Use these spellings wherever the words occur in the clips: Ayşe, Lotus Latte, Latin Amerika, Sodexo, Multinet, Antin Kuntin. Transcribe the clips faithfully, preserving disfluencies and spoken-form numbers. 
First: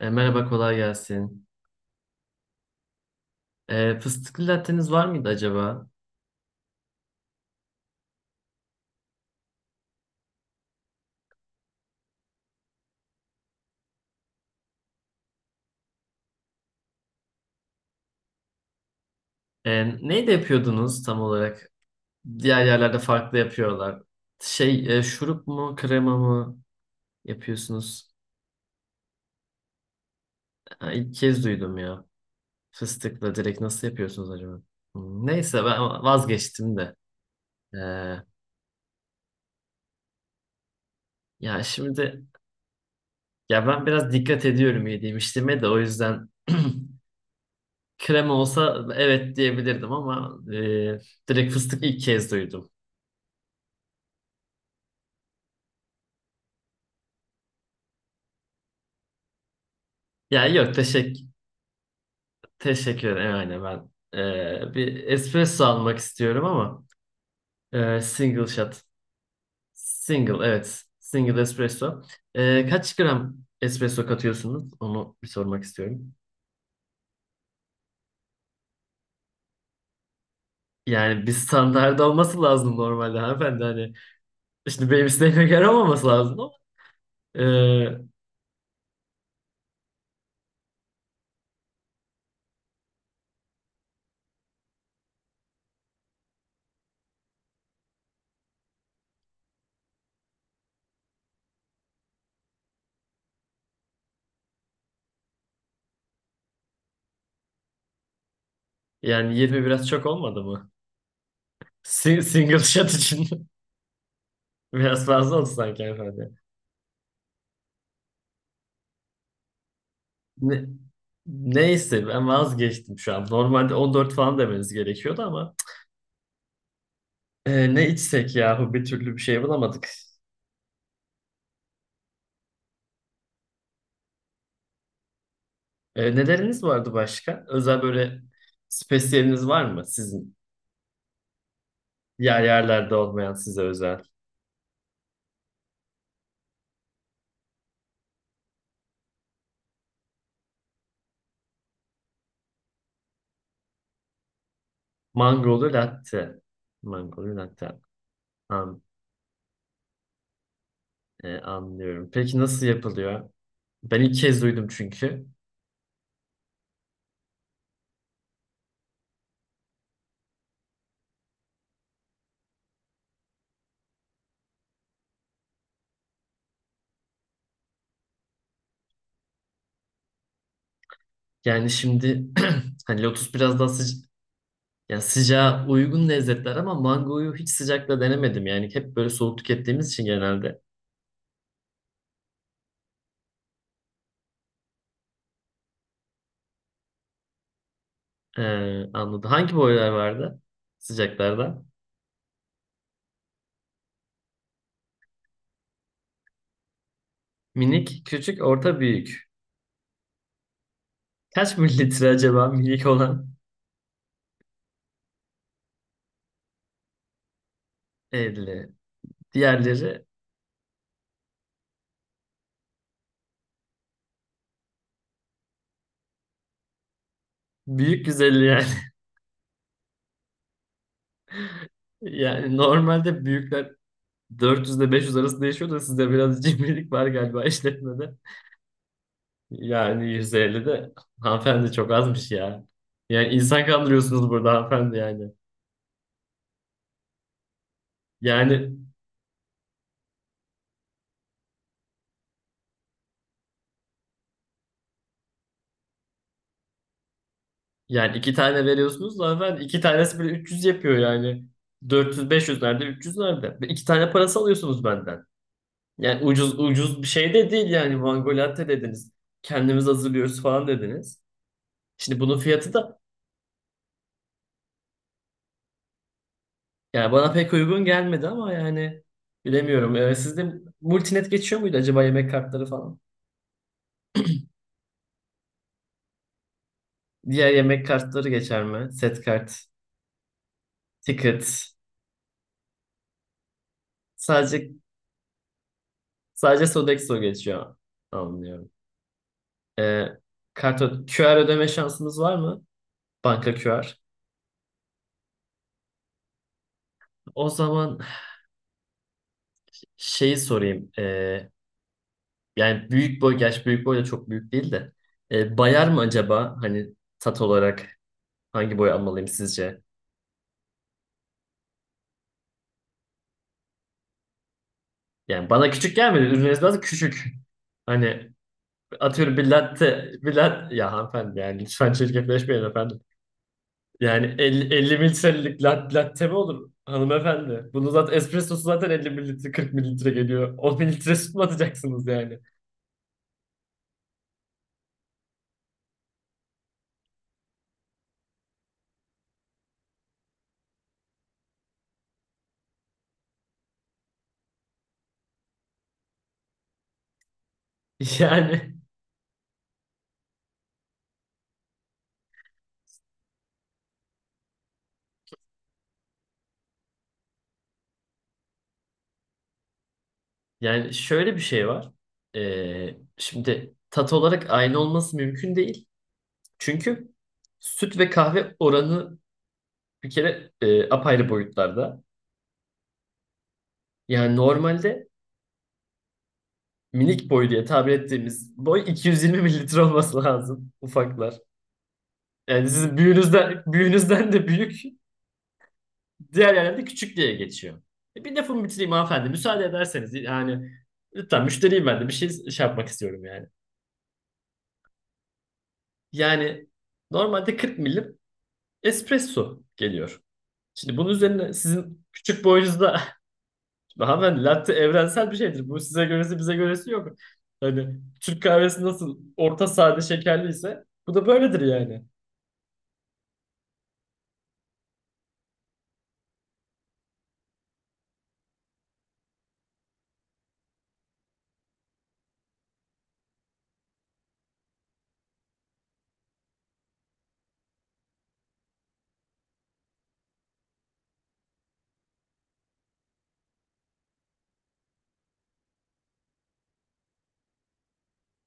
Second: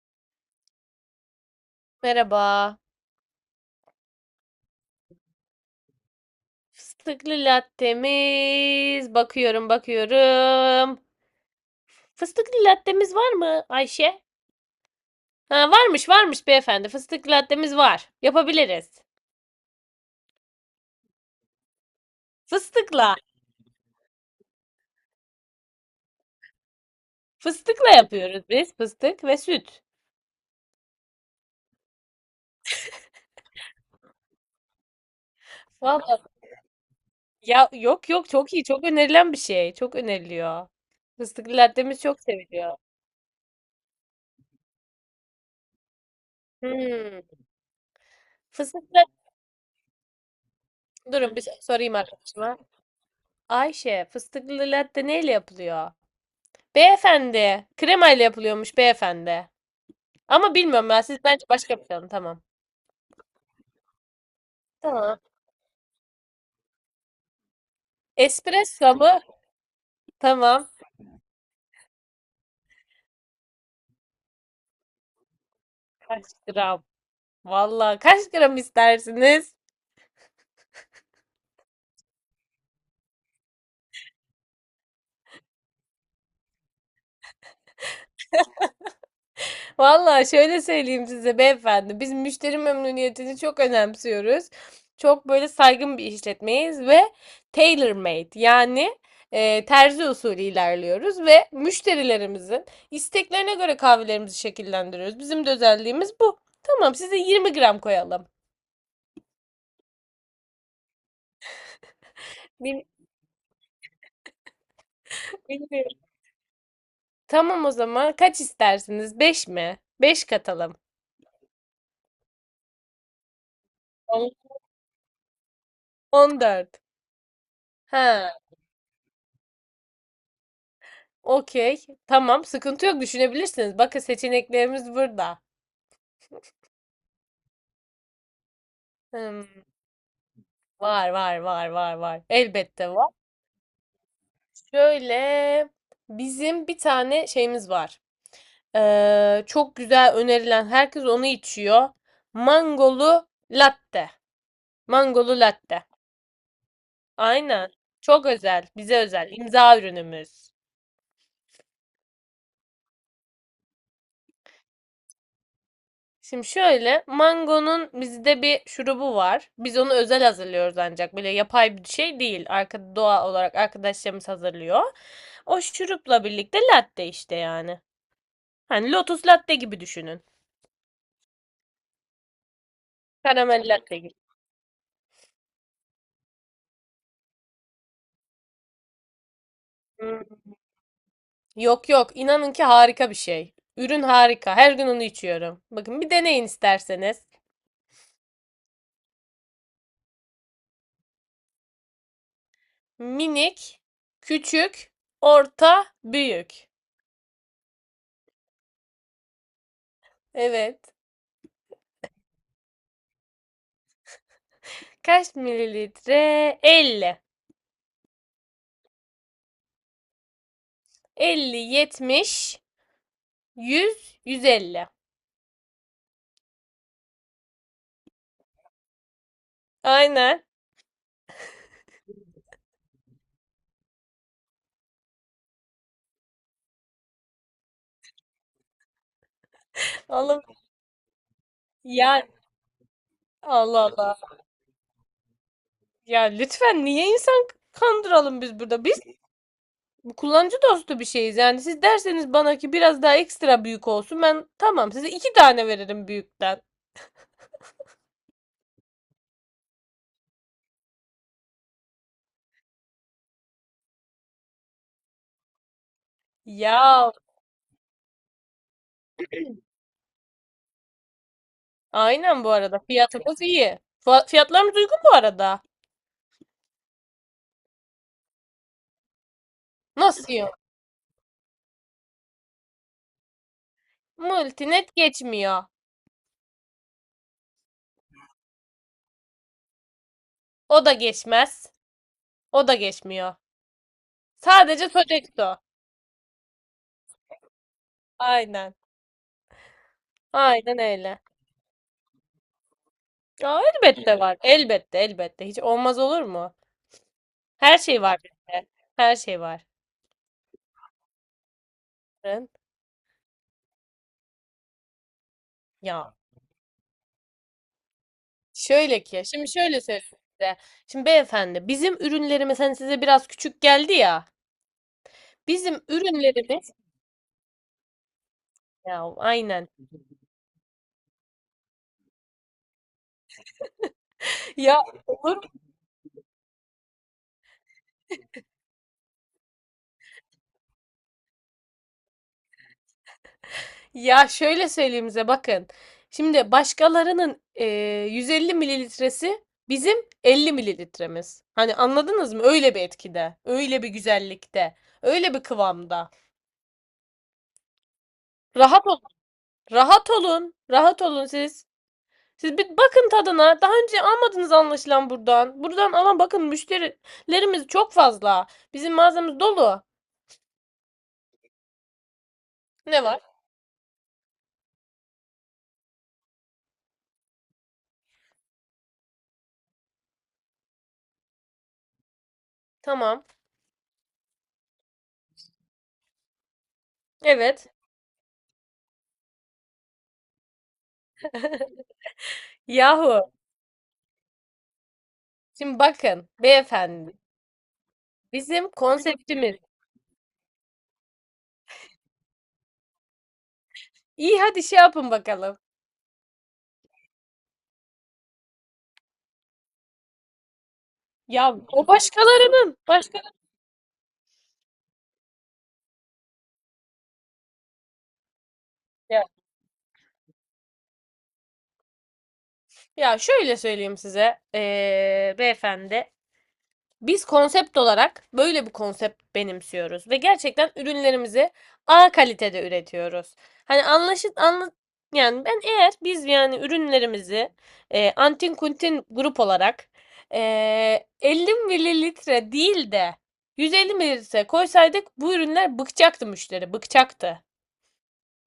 E, merhaba, kolay gelsin. Merhaba. E, fıstıklı latteniz var mıydı acaba? Fıstıklı lattemiz. Bakıyorum, bakıyorum. Fıstıklı lattemiz var mı Ayşe? Ha, varmış, varmış beyefendi. Fıstıklı lattemiz var. Yapabiliriz. E, neyle yapıyordunuz tam olarak? Diğer yerlerde Fıstıkla. farklı yapıyorlar. Şey, e, şurup mu, krema mı Fıstıkla yapıyorsunuz? yapıyoruz biz. Fıstık ve süt. Ha, İlk kez duydum ya. Fıstıkla direkt nasıl yapıyorsunuz acaba? Hmm, Neyse ben Vallahi vazgeçtim de. ya, E, yok yok, çok iyi. Çok önerilen bir şey. Çok öneriliyor. Fıstıklı Ya lattemiz çok şimdi seviliyor. ya ben biraz dikkat ediyorum yediğim içtiğime de o yüzden Hmm. krema olsa Fıstıklı evet diyebilirdim ama e, durun bir direkt fıstık sorayım ilk kez arkadaşıma. duydum. Ayşe, fıstıklı latte neyle yapılıyor? Beyefendi. Kremayla yapılıyormuş beyefendi. Ya Ama yok. bilmiyorum ben. Siz teşekkür bence başka bir şey alın. Tamam. Teşekkür ederim. Aynen ben e, bir Tamam. espresso almak istiyorum ama e, single shot. Espresso mu? Single Tamam. evet. Single espresso. E, kaç gram espresso katıyorsunuz? Onu bir sormak istiyorum. Kaç gram? Vallahi kaç gram istersiniz? Yani bir standart olması lazım normalde hanımefendi. Hani şimdi benim isteğime göre olmaması lazım ama e, Vallahi şöyle söyleyeyim size beyefendi, biz müşteri memnuniyetini çok önemsiyoruz. Çok böyle saygın bir işletmeyiz ve tailor-made, yani e, terzi usulü ilerliyoruz ve müşterilerimizin isteklerine göre kahvelerimizi şekillendiriyoruz. Bizim de özelliğimiz bu. Tamam, size yirmi gram koyalım. yani yirmi biraz çok olmadı mı? Si- single Bil- shot için biraz fazla oldu sanki Bilmiyorum. hanımefendi. Tamam, o zaman kaç istersiniz? Beş mi? Beş Ne- katalım. neyse ben vazgeçtim şu an. Normalde on dört falan On- demeniz gerekiyordu ama 14. Ee, ne Ha, içsek yahu bir türlü bir şey bulamadık. okey. Tamam, sıkıntı yok, düşünebilirsiniz. Bakın, seçeneklerimiz burada. Ee, neleriniz vardı başka? Özel böyle spesiyeliniz Hımm, var mı sizin? var, var, var, var, var. Diğer Elbette yerlerde var. olmayan size özel. Şöyle, bizim bir tane şeyimiz var. Eee, çok güzel önerilen, herkes onu içiyor. Mangolu latte. Mangolu Mangolu latte. latte. Mangolu latte. Aynen. Çok özel, An- bize özel, imza ürünümüz. e, anlıyorum. Peki nasıl yapılıyor? Ben ilk kez duydum çünkü. Şimdi şöyle, mangonun bizde bir şurubu var. Biz onu özel hazırlıyoruz ancak. Böyle yapay bir şey değil. Arka, doğal olarak arkadaşlarımız hazırlıyor. O şurupla birlikte latte işte yani. Hani Lotus Latte gibi düşünün. Yani şimdi hani lotus biraz Karamel daha latte sıca gibi. yani sıcağa uygun lezzetler ama mangoyu hiç sıcakla denemedim. Yani hep böyle soğuk tükettiğimiz için Hı. genelde. Yok yok, inanın ki harika bir şey. Ürün harika. Her gün onu içiyorum. Bakın bir deneyin isterseniz. Ee, Anladım. Hangi boylar vardı sıcaklarda? Minik, küçük, orta, büyük. Minik, küçük, orta, büyük. Evet. Kaç mililitre acaba minik olan? Kaç mililitre? elli. elli. Diğerleri elli, yetmiş, yüz, yüz elli. büyük yüz elli yani. Aynen. Yani normalde büyükler dört yüz ile beş yüz arası değişiyor da sizde biraz cimrilik var galiba işletmede. Yani Alın. yüz elli de hanımefendi çok Ya azmış ya. Yani insan Allah Allah. kandırıyorsunuz burada hanımefendi yani. Ya lütfen niye insan kandıralım biz Yani burada? Biz kullanıcı dostu bir şeyiz. Yani siz derseniz bana ki biraz daha ekstra büyük olsun. Ben tamam, size iki tane veririm büyükten. yani iki tane veriyorsunuz da hanımefendi iki tanesi bile üç yüz yapıyor yani. dört yüz beş yüz nerede üç yüz nerede? Ve İki tane parası alıyorsunuz benden. Yani ucuz ucuz bir Ya şey de değil yani mango latte dediniz. Kendimiz hazırlıyoruz falan dediniz. Şimdi bunun aynen bu fiyatı arada. da Fiyatımız iyi. Fa- Fiyatlarımız uygun bu arada. yani bana pek uygun gelmedi ama yani bilemiyorum. Ee, Nasıl Sizde yok? multinet geçiyor muydu acaba yemek kartları falan? Multinet geçmiyor. Diğer yemek kartları geçer mi? Set kart, O da ticket. geçmez. O da geçmiyor. Sadece Sadece Sodexo. sadece Sodexo geçiyor. Anlıyorum. Aynen. Ee, Aynen Kart ö- öyle. Q R ödeme şansımız var mı? Banka Aa, Q R. elbette var. Elbette, elbette. Hiç olmaz olur mu? O Her zaman şey var bizde. Her şey var. şeyi sorayım. Ee, yani büyük boy, gerçi büyük boy da çok büyük değil de. Ee, bayar mı Ya. acaba? Hani tat olarak hangi boy Şöyle ki, almalıyım şimdi sizce? şöyle söyleyeyim size. Şimdi beyefendi, bizim ürünlerimiz hani size biraz küçük geldi ya. Yani bana Bizim küçük gelmedi. Ürününüz ürünlerimiz biraz küçük. Hani ya atıyorum bir aynen. latte, bir latte. Ya hanımefendi yani lütfen çirkefleşmeyin efendim. Yani elli, Ya elli olur mu? mililitrelik lat, latte mi olur hanımefendi? Bunu zaten espressosu zaten elli mililitre kırk mililitre geliyor. on mililitre süt mü atacaksınız yani? Ya şöyle söyleyeyim size bakın. Şimdi başkalarının e, yüz elli mililitresi bizim elli mililitremiz. Hani anladınız mı? Öyle bir etkide, öyle bir güzellikte, öyle bir kıvamda. Yani Rahat olun. Rahat olun. Rahat olun siz. Siz bir bakın tadına. Daha önce almadınız anlaşılan buradan. Buradan alan, bakın, müşterilerimiz çok fazla. Bizim mağazamız dolu. yani şöyle bir şey var. Ee, Ne var? Şimdi tat olarak aynı olması mümkün değil. Çünkü süt ve kahve oranı bir kere e, apayrı boyutlarda. Tamam. Yani normalde minik boy diye Evet. tabir ettiğimiz boy iki yüz yirmi mililitre olması lazım ufaklar. Yani sizin Yahu. büyüğünüzden, büyüğünüzden de büyük. Şimdi bakın Diğer yerlerde beyefendi. küçük diye geçiyor. E, bir lafımı Bizim bitireyim hanımefendi. konseptimiz. Müsaade ederseniz yani lütfen müşteriyim ben de bir şey, şey yapmak istiyorum yani. İyi, hadi şey yapın bakalım. Yani normalde kırk milim espresso geliyor. Şimdi bunun üzerine Ya o sizin küçük başkalarının. boyunuzda. Başka Şimdi hanımefendi latte evrensel bir şeydir. Bu size göresi bize göresi yok. Hani Türk kahvesi nasıl ya, orta sade şekerliyse bu da böyledir yani. ya şöyle söyleyeyim size. Ee, beyefendi. Biz konsept olarak böyle bir konsept benimsiyoruz ve gerçekten ürünlerimizi A kalitede üretiyoruz. Hani anlaşıl anla yani ben eğer biz yani ürünlerimizi eee, Antin Kuntin grup olarak eee elli mililitre değil de yüz elli mililitre koysaydık bu ürünler bıkacaktı müşteri, bıkacaktı.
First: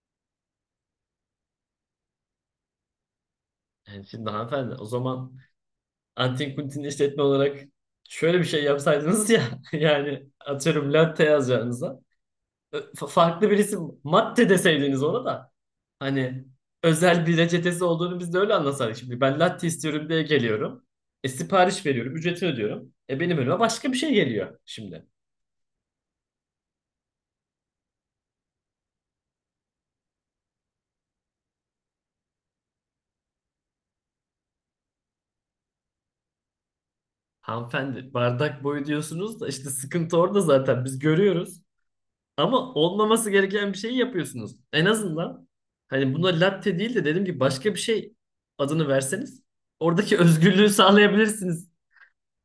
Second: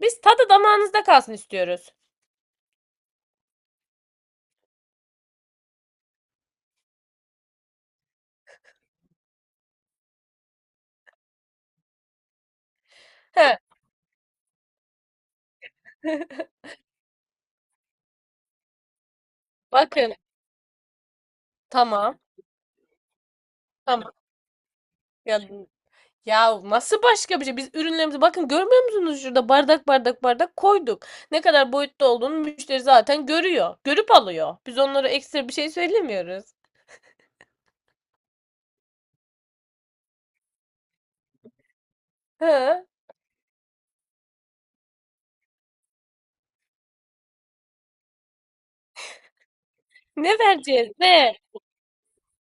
Biz tadı damağınızda kalsın istiyoruz. Yani şimdi hanımefendi o zaman Antin Kuntin işletme olarak şöyle bir şey yapsaydınız ya, yani atıyorum latte yazacağınıza Ö- Fa- farklı He. birisi matte deseydiniz ona da hani özel bir reçetesi olduğunu biz de öyle anlasaydık. Şimdi ben latte istiyorum Bakın, diye geliyorum. E sipariş veriyorum, tamam ücretini ödüyorum. E benim önüme başka bir tamam. şey geliyor şimdi. Ya Ya nasıl başka bir şey? Biz ürünlerimizi, bakın, görmüyor musunuz şurada bardak bardak bardak koyduk. Ne kadar boyutta olduğunu müşteri zaten görüyor. Görüp alıyor. Biz onlara ekstra bir şey söylemiyoruz. Hanımefendi bardak boyu diyorsunuz da işte sıkıntı orada zaten biz görüyoruz. Ama Ha? olmaması gereken bir şeyi yapıyorsunuz. En azından hani buna latte değil de dedim ki başka bir şey adını verseniz oradaki Ne özgürlüğü vereceğiz? Ne? sağlayabilirsiniz.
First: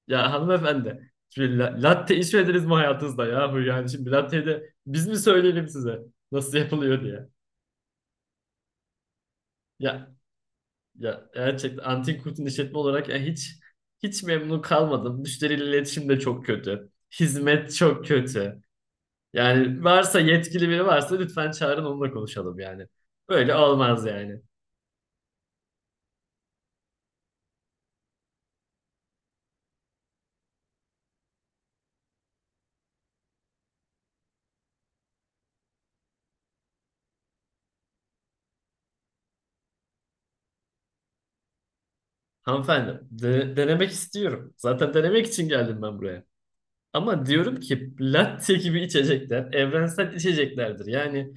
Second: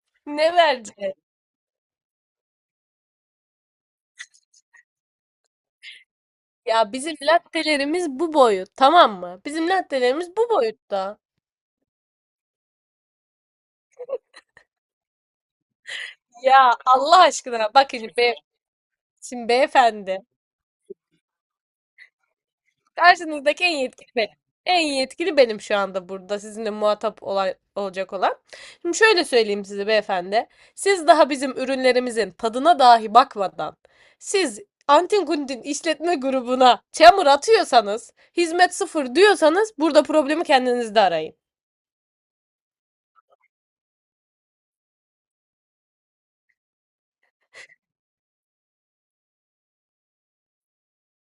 Ya Ne hanımefendi. vereceğiz? Şimdi la- latte içmediniz mi hayatınızda ya? Yani şimdi latteyi de biz mi söyleyelim size nasıl Ya yapılıyor bizim diye. lattelerimiz bu boyut, tamam mı? Bizim Ya lattelerimiz bu boyutta. ya gerçekten Antin Kurt'un işletme olarak ya hiç hiç memnun kalmadım. Müşteriyle iletişim de çok Ya kötü. Allah aşkına Hizmet çok bakın be, kötü. şimdi Yani beyefendi varsa yetkili biri varsa lütfen çağırın onunla konuşalım yani. Böyle karşınızdaki en yetkili olmaz benim. yani. En yetkili benim şu anda burada sizinle muhatap olay, olacak olan. Şimdi şöyle söyleyeyim size beyefendi. Siz daha bizim ürünlerimizin tadına dahi bakmadan siz Antin Kuntin işletme grubuna çamur atıyorsanız, hizmet sıfır diyorsanız, burada problemi kendinizde arayın. Hanımefendi, de- denemek istiyorum. Zaten denemek için geldim ben buraya. Ama diyorum ki latte gibi içecekler evrensel içeceklerdir. Yani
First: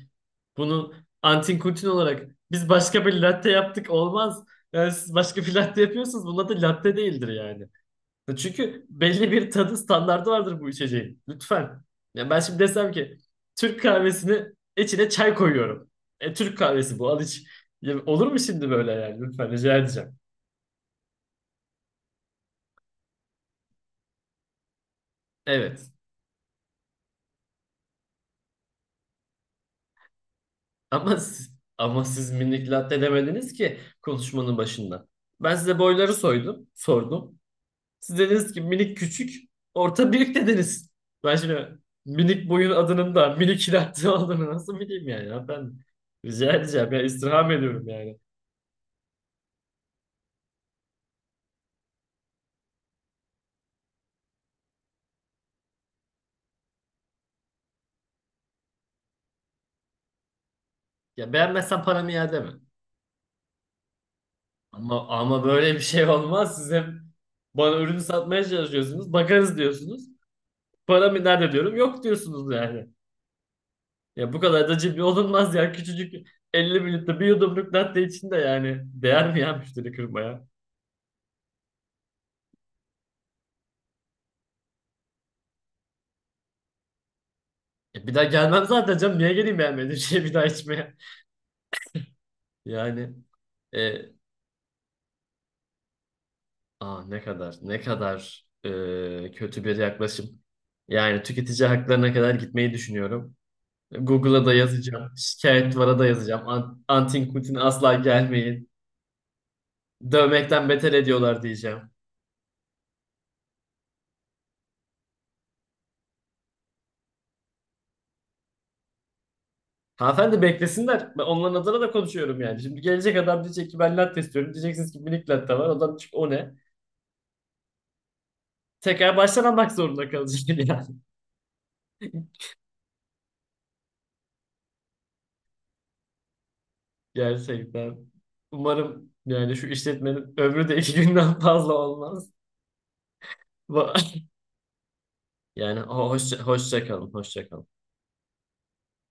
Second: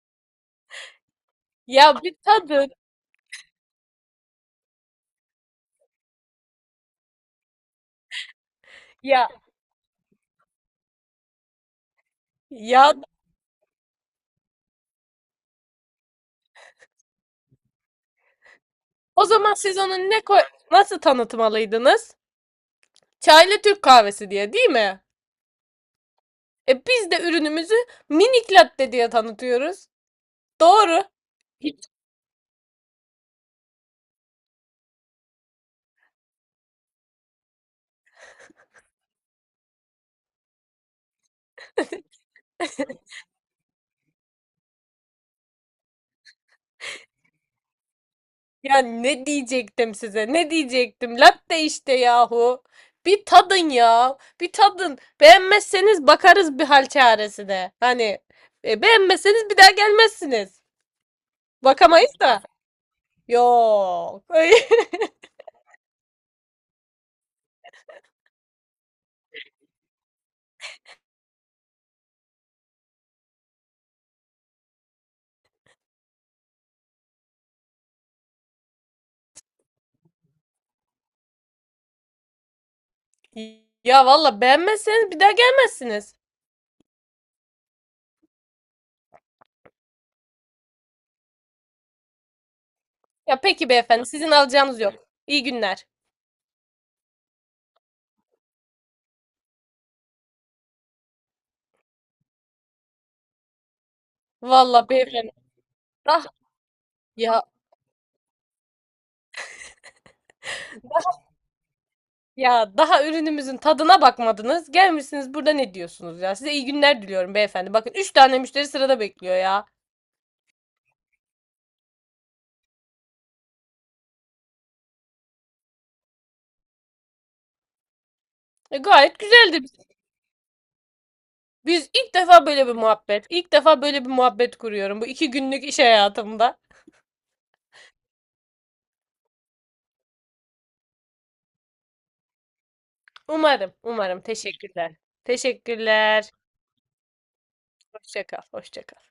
bunu antin kuntin Ya bir olarak biz tadın başka bir latte yaptık olmaz. Yani siz başka bir latte yapıyorsunuz. Bunun adı latte değildir yani. E çünkü ya, belli bir tadı standardı vardır bu içeceğin. Lütfen. Ya ben şimdi desem ya ki Türk kahvesini içine çay koyuyorum. E, Türk kahvesi bu, al iç. Ya olur mu şimdi böyle yani? o Lütfen zaman rica siz onu edeceğim. ne koy nasıl tanıtmalıydınız? Çaylı Türk kahvesi diye değil mi? Evet. E biz de ürünümüzü minik latte diye tanıtıyoruz. Doğru. Ama siz, Hiç ama siz minik latte demediniz ki konuşmanın başında. Ben size boyları soydum, sordum. Siz dediniz ki minik, küçük, orta, büyük dediniz. Ben şimdi minik boyun adının da minik latte olduğunu nasıl bileyim yani? Ya ben rica edeceğim ya istirham ediyorum yani. ya, ne diyecektim size? Ne diyecektim? Latte işte yahu. Bir tadın ya. Bir tadın. Beğenmezseniz bakarız bir hal çaresi. Hani, e, beğenmezseniz bir daha gelmezsiniz. Ya beğenmezsen paramı Bakamayız iade da. mi? Yok. Ama, ama böyle bir şey olmaz. Siz hep bana ürünü satmaya çalışıyorsunuz. Bakarız diyorsunuz. Paramı nerede diyorum. Yok diyorsunuz yani. Ya bu kadar da cimri olunmaz ya. Küçücük elli mililitre bir yudumluk latte içinde yani. Değer mi ya müşteri kırmaya? Ya valla, beğenmezseniz bir daha gelmezsiniz. E bir daha gelmem zaten canım. Niye geleyim beğenmediğim şeyi bir daha içmeye? Yani Ya peki beyefendi, e, sizin alacağınız yok. İyi günler. aa ne kadar, ne kadar e, kötü bir yaklaşım. Yani tüketici haklarına kadar gitmeyi düşünüyorum. Google'a da Valla yazacağım. beyefendi. Şikayet duvara da Ah yazacağım. An Antin ya, Kuntin asla gelmeyin. Dövmekten beter ediyorlar diyeceğim. ya daha ürünümüzün tadına bakmadınız. Gelmişsiniz burada ne diyorsunuz ya? Size iyi günler diliyorum beyefendi. Bakın, üç tane müşteri sırada bekliyor ya. Hanımefendi beklesinler. Ben onların adına da konuşuyorum yani. Şimdi gelecek adam diyecek ki ben latte istiyorum. Diyeceksiniz ki minik latte var. Adam diyecek o ne? E, gayet Tekrar baştan güzeldi. almak zorunda kalacak yani. Biz ilk defa böyle bir muhabbet. İlk defa böyle bir muhabbet kuruyorum bu iki günlük iş hayatımda. Gerçekten. Umarım yani şu işletmenin ömrü de iki günden fazla olmaz. Umarım, umarım. Teşekkürler. Yani ho- Teşekkürler. hoşça, hoşça kalın, hoşça kalın. Hoşça kal, hoşça kal.